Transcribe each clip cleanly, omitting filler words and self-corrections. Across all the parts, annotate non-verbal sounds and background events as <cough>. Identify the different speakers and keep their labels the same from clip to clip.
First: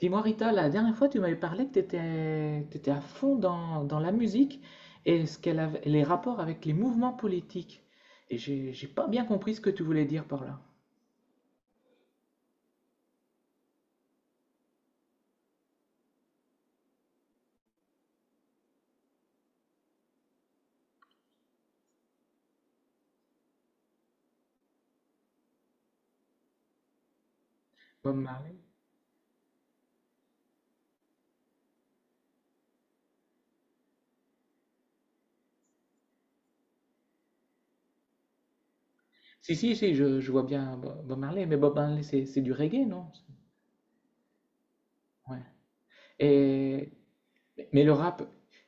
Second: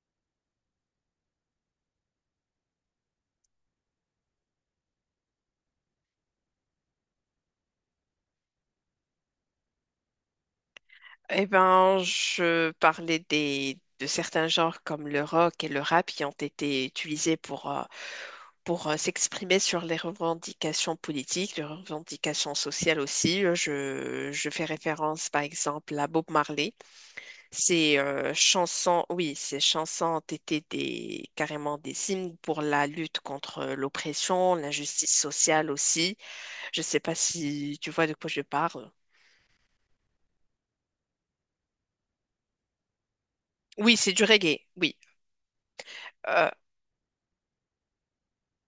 Speaker 1: Dis-moi Rita, la dernière fois tu m'avais parlé que tu étais, à fond dans la musique et ce qu'elle les rapports avec les mouvements politiques. Et j'ai pas bien compris ce que tu voulais dire par là.
Speaker 2: Eh ben, je parlais de certains genres comme le rock et le rap qui ont été utilisés pour s'exprimer sur les revendications politiques, les revendications sociales aussi. Je fais référence par exemple à Bob Marley. Ces
Speaker 1: Bob
Speaker 2: euh,
Speaker 1: Marley?
Speaker 2: chansons, oui, ces chansons ont été carrément des hymnes pour la lutte contre l'oppression, l'injustice sociale aussi. Je ne sais pas si tu vois de quoi je parle.
Speaker 1: Si, si, si, je vois bien Bob Marley, mais Bob Marley c'est du reggae, non?
Speaker 2: Oui, c'est du reggae, oui.
Speaker 1: Ouais.
Speaker 2: Euh,
Speaker 1: Et, mais le rap,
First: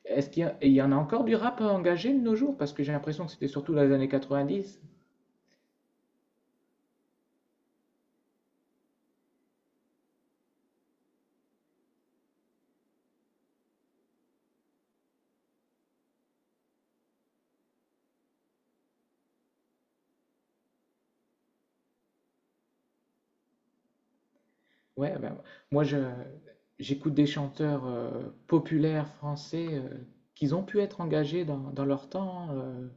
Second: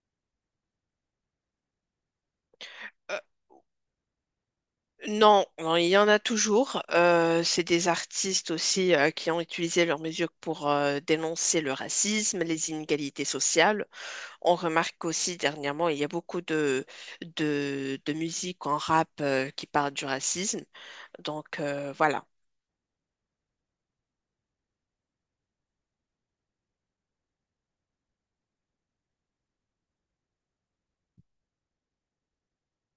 Speaker 1: est-ce il y en a encore du rap engagé de nos jours? Parce que j'ai
Speaker 2: euh,
Speaker 1: l'impression que c'était surtout dans les années 90.
Speaker 2: Non, non, il y en a toujours. C'est des artistes aussi qui ont utilisé leurs mesures pour dénoncer le racisme, les inégalités sociales. On remarque aussi dernièrement, il y a beaucoup de musique en rap qui parle du racisme. Voilà.
Speaker 1: Ouais, ben, moi je j'écoute des chanteurs populaires français qu'ils ont pu être engagés dans, leur temps,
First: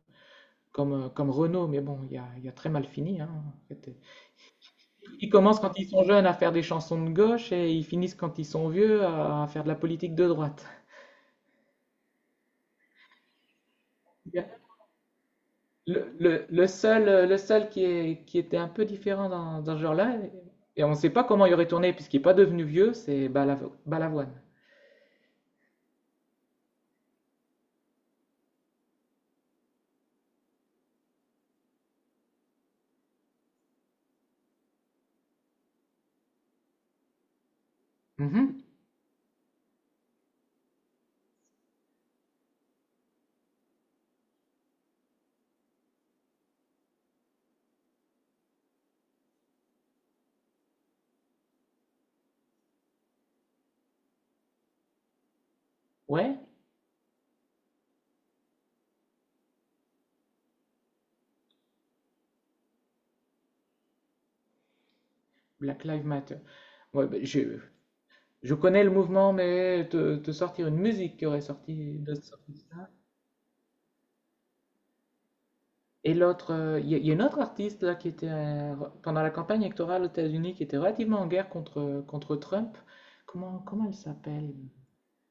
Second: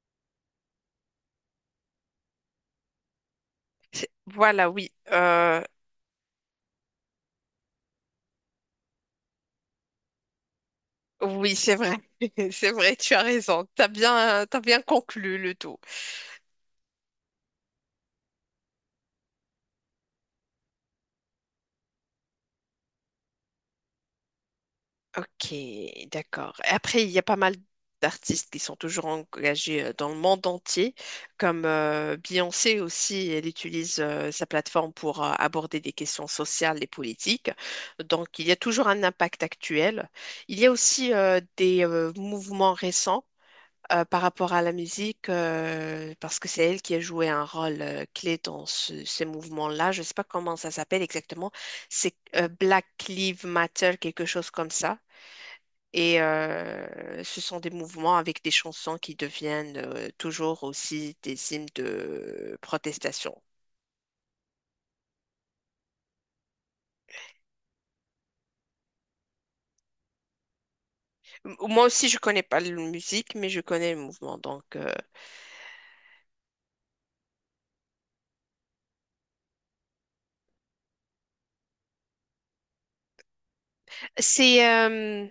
Speaker 1: comme Renaud, mais bon, il a très mal fini, hein, en fait.
Speaker 2: Voilà, oui.
Speaker 1: Ils commencent quand ils sont jeunes à faire des chansons de gauche et ils finissent quand ils sont vieux à, faire de la politique de droite.
Speaker 2: Oui, c'est vrai. <laughs> C'est vrai, tu as raison. T'as bien conclu le tout.
Speaker 1: Le seul, le seul, qui est, qui était un peu différent dans ce genre-là, et on ne sait pas comment il aurait tourné puisqu'il n'est pas devenu vieux, c'est Balavoine.
Speaker 2: Ok, d'accord. Et après, il y a pas mal d'artistes qui sont toujours engagés dans le monde entier, comme Beyoncé aussi. Elle utilise sa plateforme pour aborder des questions sociales et politiques. Donc, il y a
Speaker 1: Mhm.
Speaker 2: toujours un impact actuel. Il y a aussi des mouvements récents par rapport à la musique, parce que c'est elle qui a joué un rôle clé dans ces mouvements-là. Je ne sais pas comment ça s'appelle exactement. C'est Black Lives Matter, quelque chose comme ça. Et
Speaker 1: Ouais.
Speaker 2: ce sont des mouvements avec des chansons qui deviennent toujours aussi des hymnes de protestation.
Speaker 1: Black Lives Matter. Ouais, ben, je connais le mouvement, mais te sortir une musique qui aurait
Speaker 2: Moi
Speaker 1: sorti
Speaker 2: aussi,
Speaker 1: de
Speaker 2: je connais
Speaker 1: sorti
Speaker 2: pas la
Speaker 1: ça.
Speaker 2: musique, mais je connais le mouvement.
Speaker 1: Et l'autre, il y a une autre artiste là qui était pendant la campagne électorale aux États-Unis qui était relativement en guerre contre Trump. Comment elle s'appelle?
Speaker 2: C'est, euh,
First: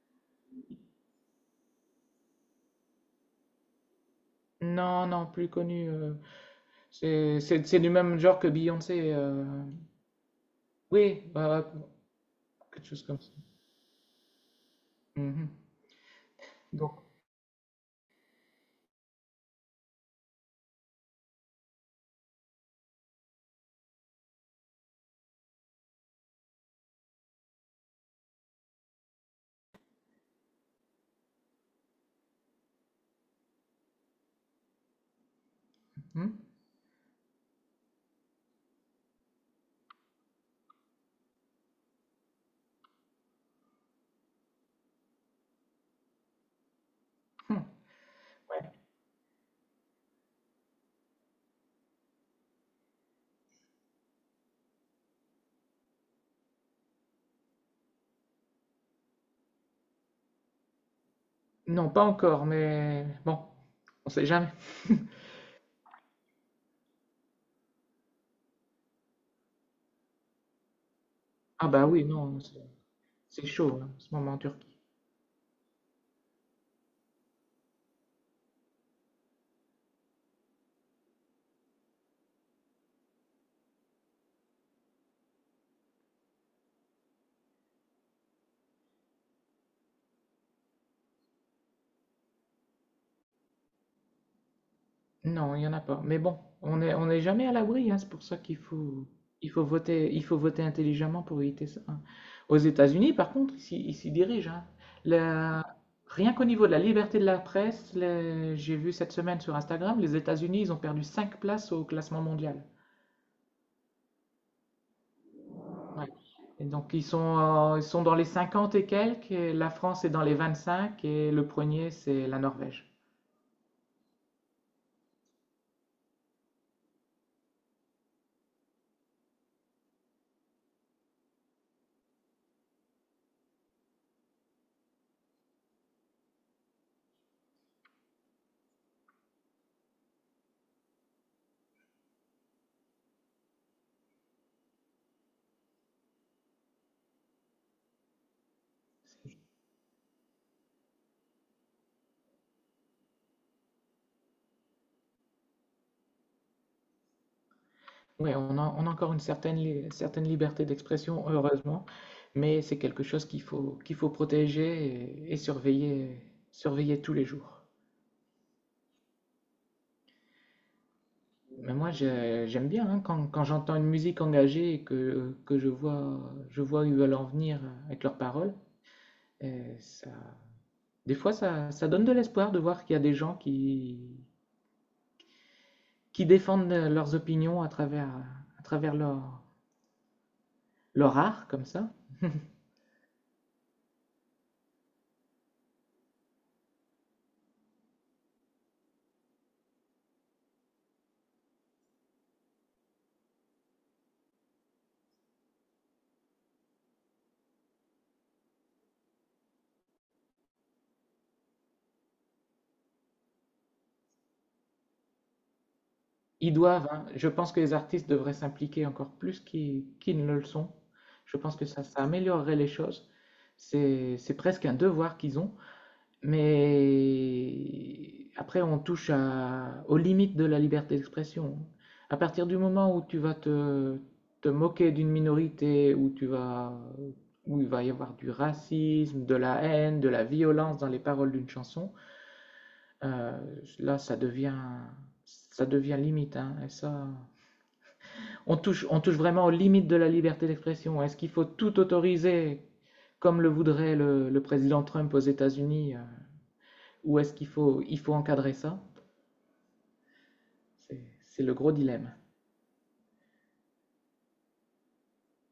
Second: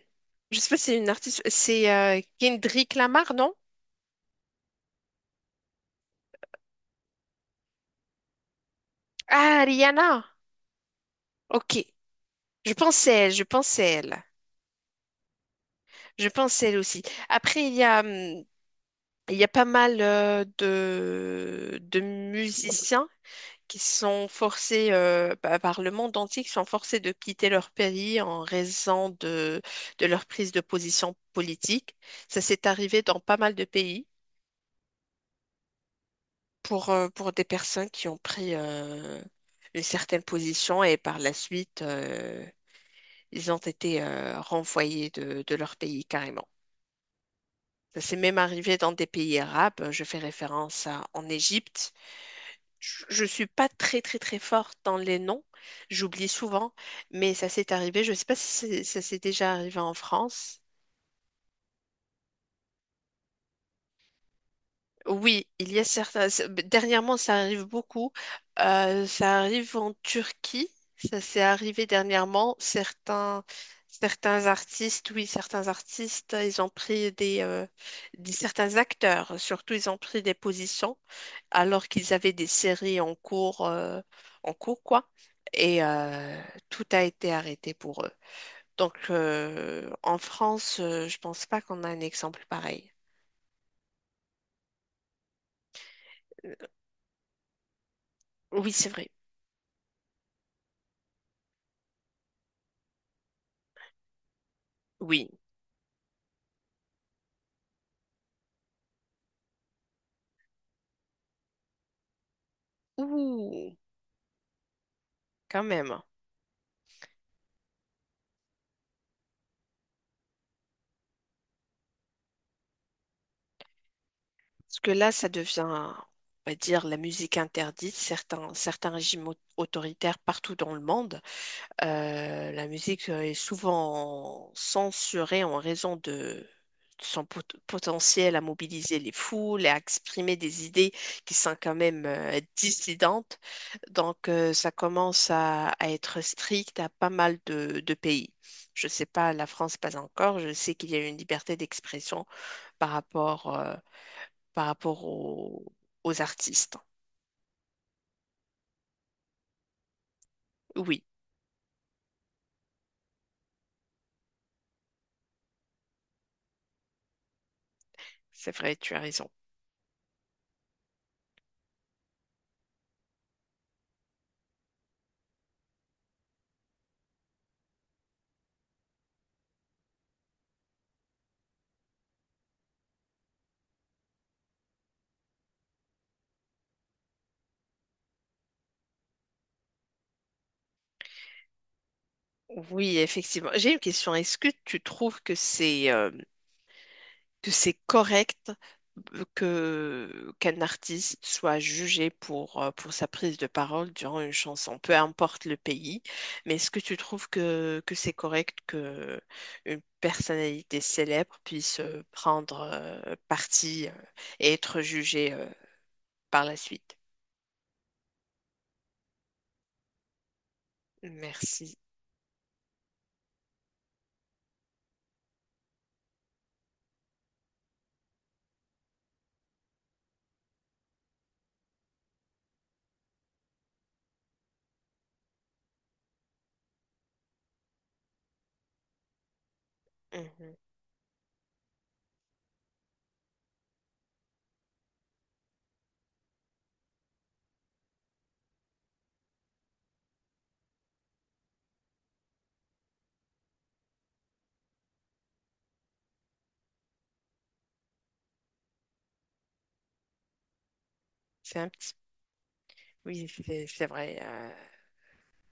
Speaker 2: je sais pas, si c'est une artiste, c'est Kendrick Lamar, non?
Speaker 1: Non, non, plus connue. C'est du même genre que Beyoncé.
Speaker 2: Ah, Rihanna.
Speaker 1: Oui,
Speaker 2: Ok.
Speaker 1: quelque chose comme ça.
Speaker 2: Je pensais elle.
Speaker 1: Mhm.
Speaker 2: Je pensais elle aussi.
Speaker 1: Donc,
Speaker 2: Après, il y a pas mal de musiciens qui sont forcés par le monde entier, qui sont forcés de quitter leur pays en raison de leur prise de position politique. Ça s'est arrivé dans pas mal de pays
Speaker 1: hum,
Speaker 2: pour des personnes qui ont pris une certaine position et par la suite, ils ont été renvoyés de leur pays carrément.
Speaker 1: hum,
Speaker 2: Ça s'est même
Speaker 1: ouais.
Speaker 2: arrivé dans des pays arabes. Je fais référence à, en Égypte. Je suis pas très très très forte dans les noms, j'oublie souvent, mais ça s'est arrivé. Je sais pas si ça s'est déjà arrivé en France.
Speaker 1: Non, pas encore, mais bon, on sait jamais.
Speaker 2: Oui, il y a certains. Dernièrement, ça arrive beaucoup. Ça arrive en Turquie. Ça s'est
Speaker 1: Ah
Speaker 2: arrivé
Speaker 1: bah oui, non.
Speaker 2: dernièrement.
Speaker 1: C'est chaud, hein, en ce moment en
Speaker 2: Certains
Speaker 1: Turquie.
Speaker 2: artistes, oui, certains artistes, ils ont pris certains acteurs, surtout, ils ont pris des positions alors qu'ils avaient des séries en cours quoi. Et tout a été arrêté pour eux. Donc, en France, je pense pas qu'on a un exemple pareil.
Speaker 1: Non, il n'y en a pas. Mais bon,
Speaker 2: Euh,
Speaker 1: on n'est jamais à l'abri, hein, c'est pour ça qu'il
Speaker 2: Oui, c'est
Speaker 1: faut,
Speaker 2: vrai.
Speaker 1: il faut voter, il faut voter, intelligemment pour éviter ça, hein. Aux États-Unis, par contre, ils s'y dirigent, hein.
Speaker 2: Oui.
Speaker 1: La- Rien qu'au niveau de la liberté de la presse, j'ai vu cette semaine sur Instagram, les États-Unis, ils ont perdu 5 places au classement mondial.
Speaker 2: Ouh, quand même.
Speaker 1: Ouais. Et donc, ils sont dans les 50 et quelques, et la France est dans les 25 et le premier, c'est la Norvège.
Speaker 2: Parce que là, ça devient, on va dire, la musique interdite. Certains, certains régimes autoritaires partout dans le monde, la musique est souvent censurée en raison de son potentiel à mobiliser les foules et à exprimer des idées qui sont quand même dissidentes. Donc, ça commence à être strict à pas mal de pays. Je ne sais pas, la France pas encore. Je sais qu'il y a une liberté d'expression par rapport, euh, par rapport aux artistes.
Speaker 1: Oui, on a encore une certaine liberté
Speaker 2: Oui,
Speaker 1: d'expression, heureusement, mais c'est quelque chose qu'il faut protéger et surveiller, tous les jours.
Speaker 2: c'est vrai, tu as raison.
Speaker 1: Mais moi, j'aime bien, hein, quand, j'entends une musique engagée et que, je vois où ils veulent en venir avec leurs paroles. euh, ça, des fois, ça donne de l'espoir de voir qu'il y a des gens qui, défendent leurs opinions à travers, leur art, comme ça.
Speaker 2: Oui, effectivement. J'ai une question. Est-ce que tu trouves que c'est correct que qu'un artiste soit jugé pour sa prise de parole durant une chanson, peu importe le pays, mais est-ce que tu trouves que c'est correct que une personnalité célèbre puisse prendre parti et être jugée par
Speaker 1: Ils
Speaker 2: la
Speaker 1: doivent,
Speaker 2: suite?
Speaker 1: hein. Je pense que les artistes devraient s'impliquer encore plus qu'ils ne le sont. Je pense que
Speaker 2: Merci.
Speaker 1: ça améliorerait les choses. C'est presque un devoir qu'ils ont. Mais après, on touche aux limites de la liberté d'expression. À partir du moment où tu vas te, moquer d'une minorité, où tu vas, où il va y avoir du racisme, de la haine, de la
Speaker 2: Mhm.
Speaker 1: violence dans les paroles d'une chanson, euh, là, ça devient limite, hein. Et ça. On touche vraiment aux limites de la liberté d'expression. Est-ce qu'il faut tout autoriser comme le voudrait le président Trump aux États-Unis, ou est-ce qu'il faut encadrer ça? C'est le
Speaker 2: C'est un
Speaker 1: gros
Speaker 2: petit...
Speaker 1: dilemme.
Speaker 2: Oui, c'est vrai.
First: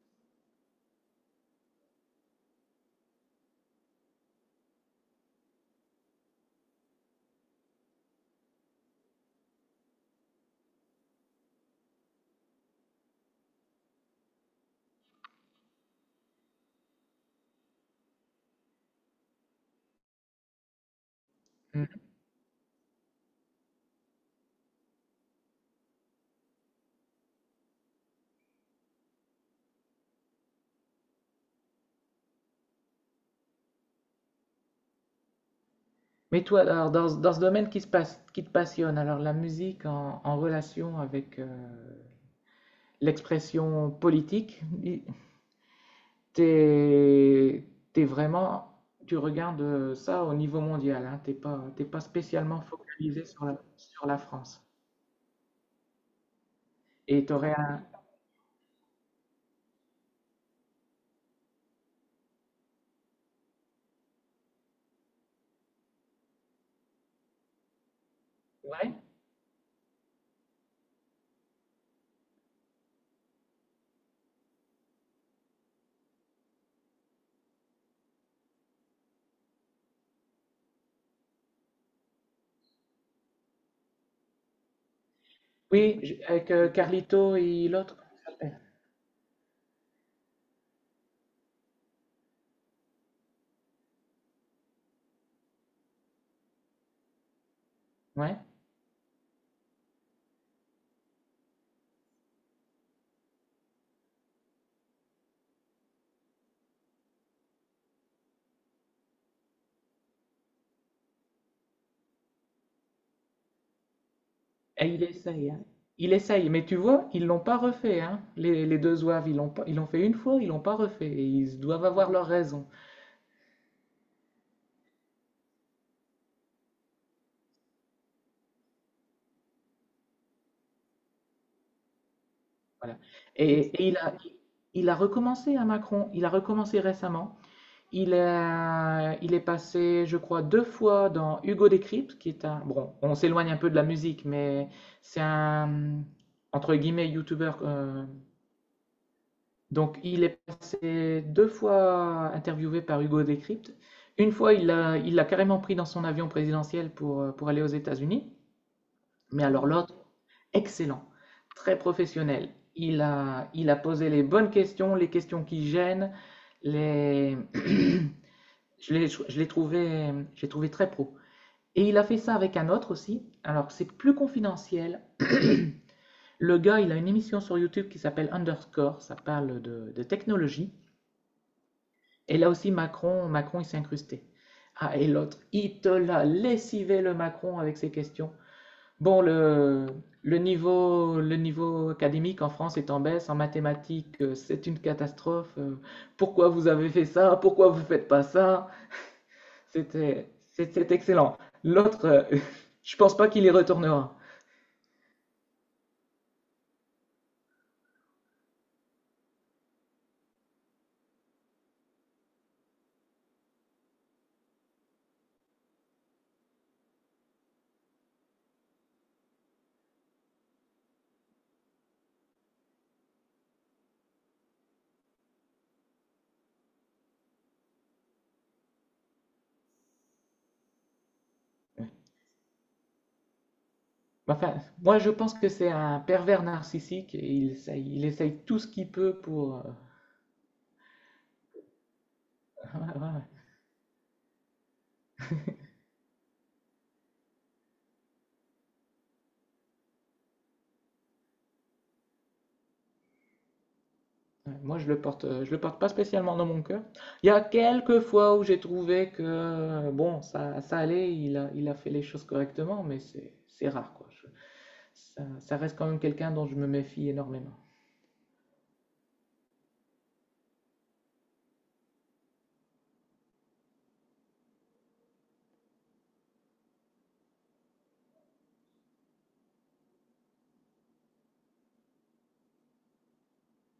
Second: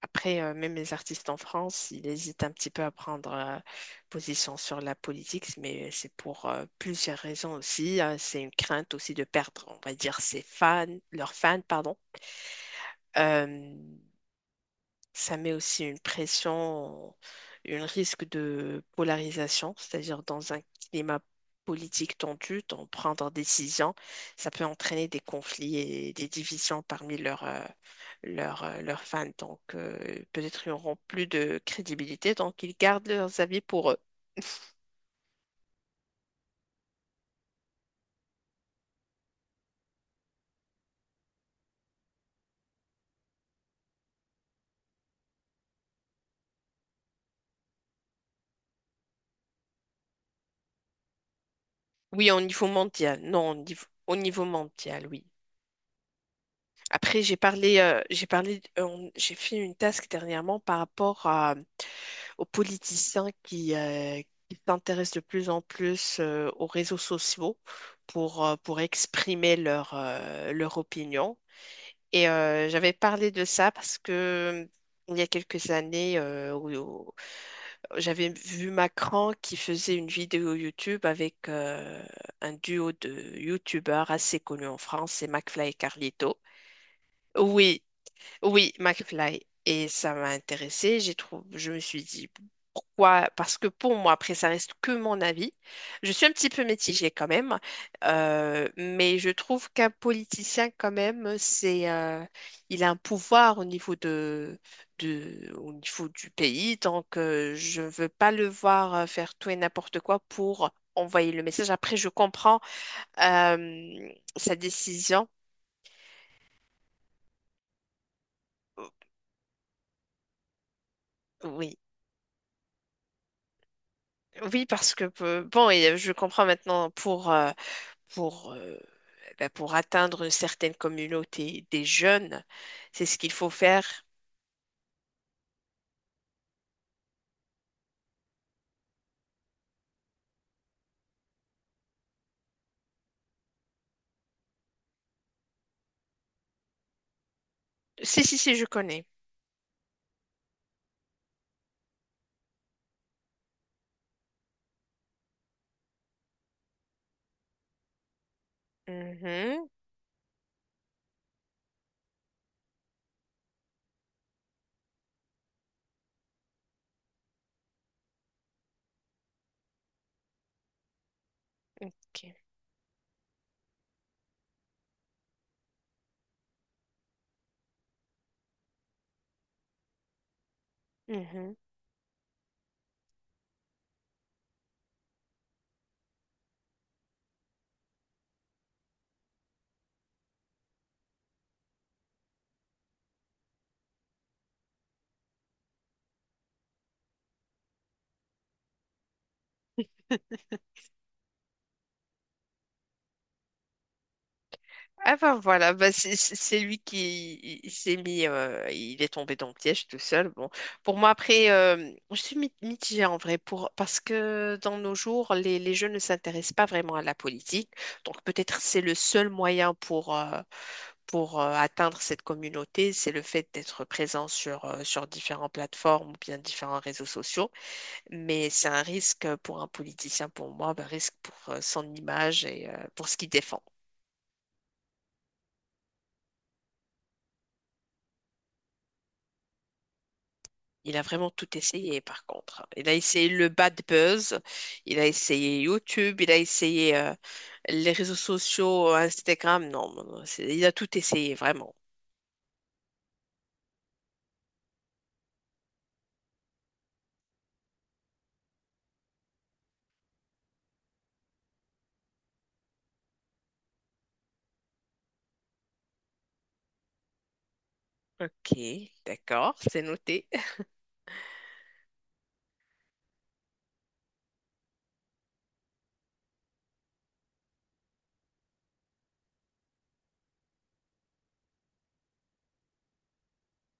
Speaker 2: Après, même les artistes en France, ils hésitent un petit peu à prendre position sur la politique, mais c'est pour plusieurs raisons aussi. C'est une crainte aussi de perdre, on va dire, ses fans, leurs fans, pardon. Euh, Ça met aussi une pression, un risque de polarisation, c'est-à-dire dans un climat
Speaker 1: Mm.
Speaker 2: politique tendu, d'en prendre des décisions, ça peut entraîner des conflits et des divisions parmi leurs leurs fans. Donc, peut-être ils n'auront plus de crédibilité, donc ils gardent leurs avis pour eux.
Speaker 1: Mais toi, alors, dans, ce domaine qui te passionne, alors la musique en relation avec l'expression politique, t'es, t'es vraiment, tu regardes ça au niveau mondial, hein, t'es pas
Speaker 2: Oui, au
Speaker 1: spécialement
Speaker 2: niveau mondial.
Speaker 1: focalisé sur
Speaker 2: Non,
Speaker 1: la, sur
Speaker 2: au
Speaker 1: la
Speaker 2: niveau
Speaker 1: France.
Speaker 2: mondial, oui. Après,
Speaker 1: Et t'aurais un.
Speaker 2: j'ai parlé, j'ai fait une task dernièrement par rapport à aux politiciens qui s'intéressent de plus en plus aux réseaux sociaux pour
Speaker 1: Ouais.
Speaker 2: exprimer leur opinion. Et j'avais parlé de ça parce que il y a quelques années, où j'avais vu Macron qui faisait une vidéo YouTube avec un duo de YouTubeurs assez connus en France, c'est McFly et
Speaker 1: Oui,
Speaker 2: Carlito.
Speaker 1: avec Carlito et
Speaker 2: Oui,
Speaker 1: l'autre.
Speaker 2: oui, McFly. Et ça m'a intéressée. J'ai trouvé, je me suis dit pourquoi? Parce que pour moi, après, ça reste que mon avis. Je suis un petit peu mitigée quand même,
Speaker 1: Ouais.
Speaker 2: mais je trouve qu'un politicien quand même, il a un pouvoir au niveau au niveau du pays. Donc, je ne veux pas le voir faire tout et n'importe quoi pour envoyer le message. Après, je comprends euh, sa
Speaker 1: Et il
Speaker 2: décision.
Speaker 1: essaye, hein. Il essaye, mais tu vois, ils l'ont pas refait, hein. Les deux zouaves, ils l'ont pas- ils l'ont fait une fois, ils l'ont pas refait. Et ils
Speaker 2: Oui.
Speaker 1: doivent avoir leur raison.
Speaker 2: Oui, parce que je comprends maintenant pour ben, pour atteindre une certaine communauté des jeunes,
Speaker 1: Voilà.
Speaker 2: c'est ce qu'il faut
Speaker 1: Et,
Speaker 2: faire.
Speaker 1: et il a recommencé à Macron. Il a recommencé récemment. Il est passé, je crois, deux fois dans Hugo Décrypte, qui est un. Bon, on s'éloigne un peu de la musique, mais c'est un entre guillemets youtubeur.
Speaker 2: Si si si, je connais.
Speaker 1: Donc, il est passé deux fois interviewé par Hugo Décrypte. Une fois, il l'a carrément pris dans son avion présidentiel pour aller aux États-Unis. Mais alors,
Speaker 2: Mhm,
Speaker 1: l'autre, excellent, très professionnel. Il a posé les bonnes questions, les questions qui gênent. Les. <clears throat> <coughs> J'ai trouvé très pro. Et il a fait
Speaker 2: ok.
Speaker 1: ça avec un autre aussi. Alors, c'est plus confidentiel. Le gars, il a une émission sur YouTube qui s'appelle Underscore. Ça parle de technologie.
Speaker 2: Mhm.
Speaker 1: Et là aussi, Macron, Macron, il s'est incrusté. Ah, et l'autre, il te l'a lessivé le Macron avec ses questions. Bon, le niveau académique en France est en baisse, en mathématiques, c'est une catastrophe. Pourquoi vous avez fait ça? Pourquoi vous ne faites pas ça? C'est excellent. L'autre, <laughs> je ne pense pas qu'il y retournera.
Speaker 2: Ah ben voilà, bah c'est lui qui il s'est mis, il est tombé dans le piège tout seul. Bon, pour moi après, je suis mitigée en vrai pour parce que dans nos jours, les jeunes ne s'intéressent pas vraiment à la politique. Donc peut-être c'est le seul moyen pour atteindre cette communauté. C'est le fait d'être présent sur sur différentes plateformes ou bien différents réseaux sociaux. Mais c'est un risque pour un politicien, pour moi, un risque pour son image et pour ce qu'il défend.
Speaker 1: Enfin, moi, je pense que c'est un pervers narcissique et il essaye, tout ce qu'il peut pour.
Speaker 2: Il a vraiment tout essayé, par contre, hein.
Speaker 1: <laughs>
Speaker 2: Il a
Speaker 1: Voilà.
Speaker 2: essayé le bad buzz, il a essayé YouTube, il a essayé les réseaux sociaux, Instagram. Non, non, non, il a tout essayé, vraiment.
Speaker 1: Ouais, moi, je le porte pas spécialement dans mon cœur. Il y a quelques fois où j'ai trouvé que bon, ça, allait, il a fait les choses correctement, mais c'est rare quoi. Ça, reste quand même quelqu'un dont je me méfie énormément.
Speaker 2: Ok, d'accord, c'est noté.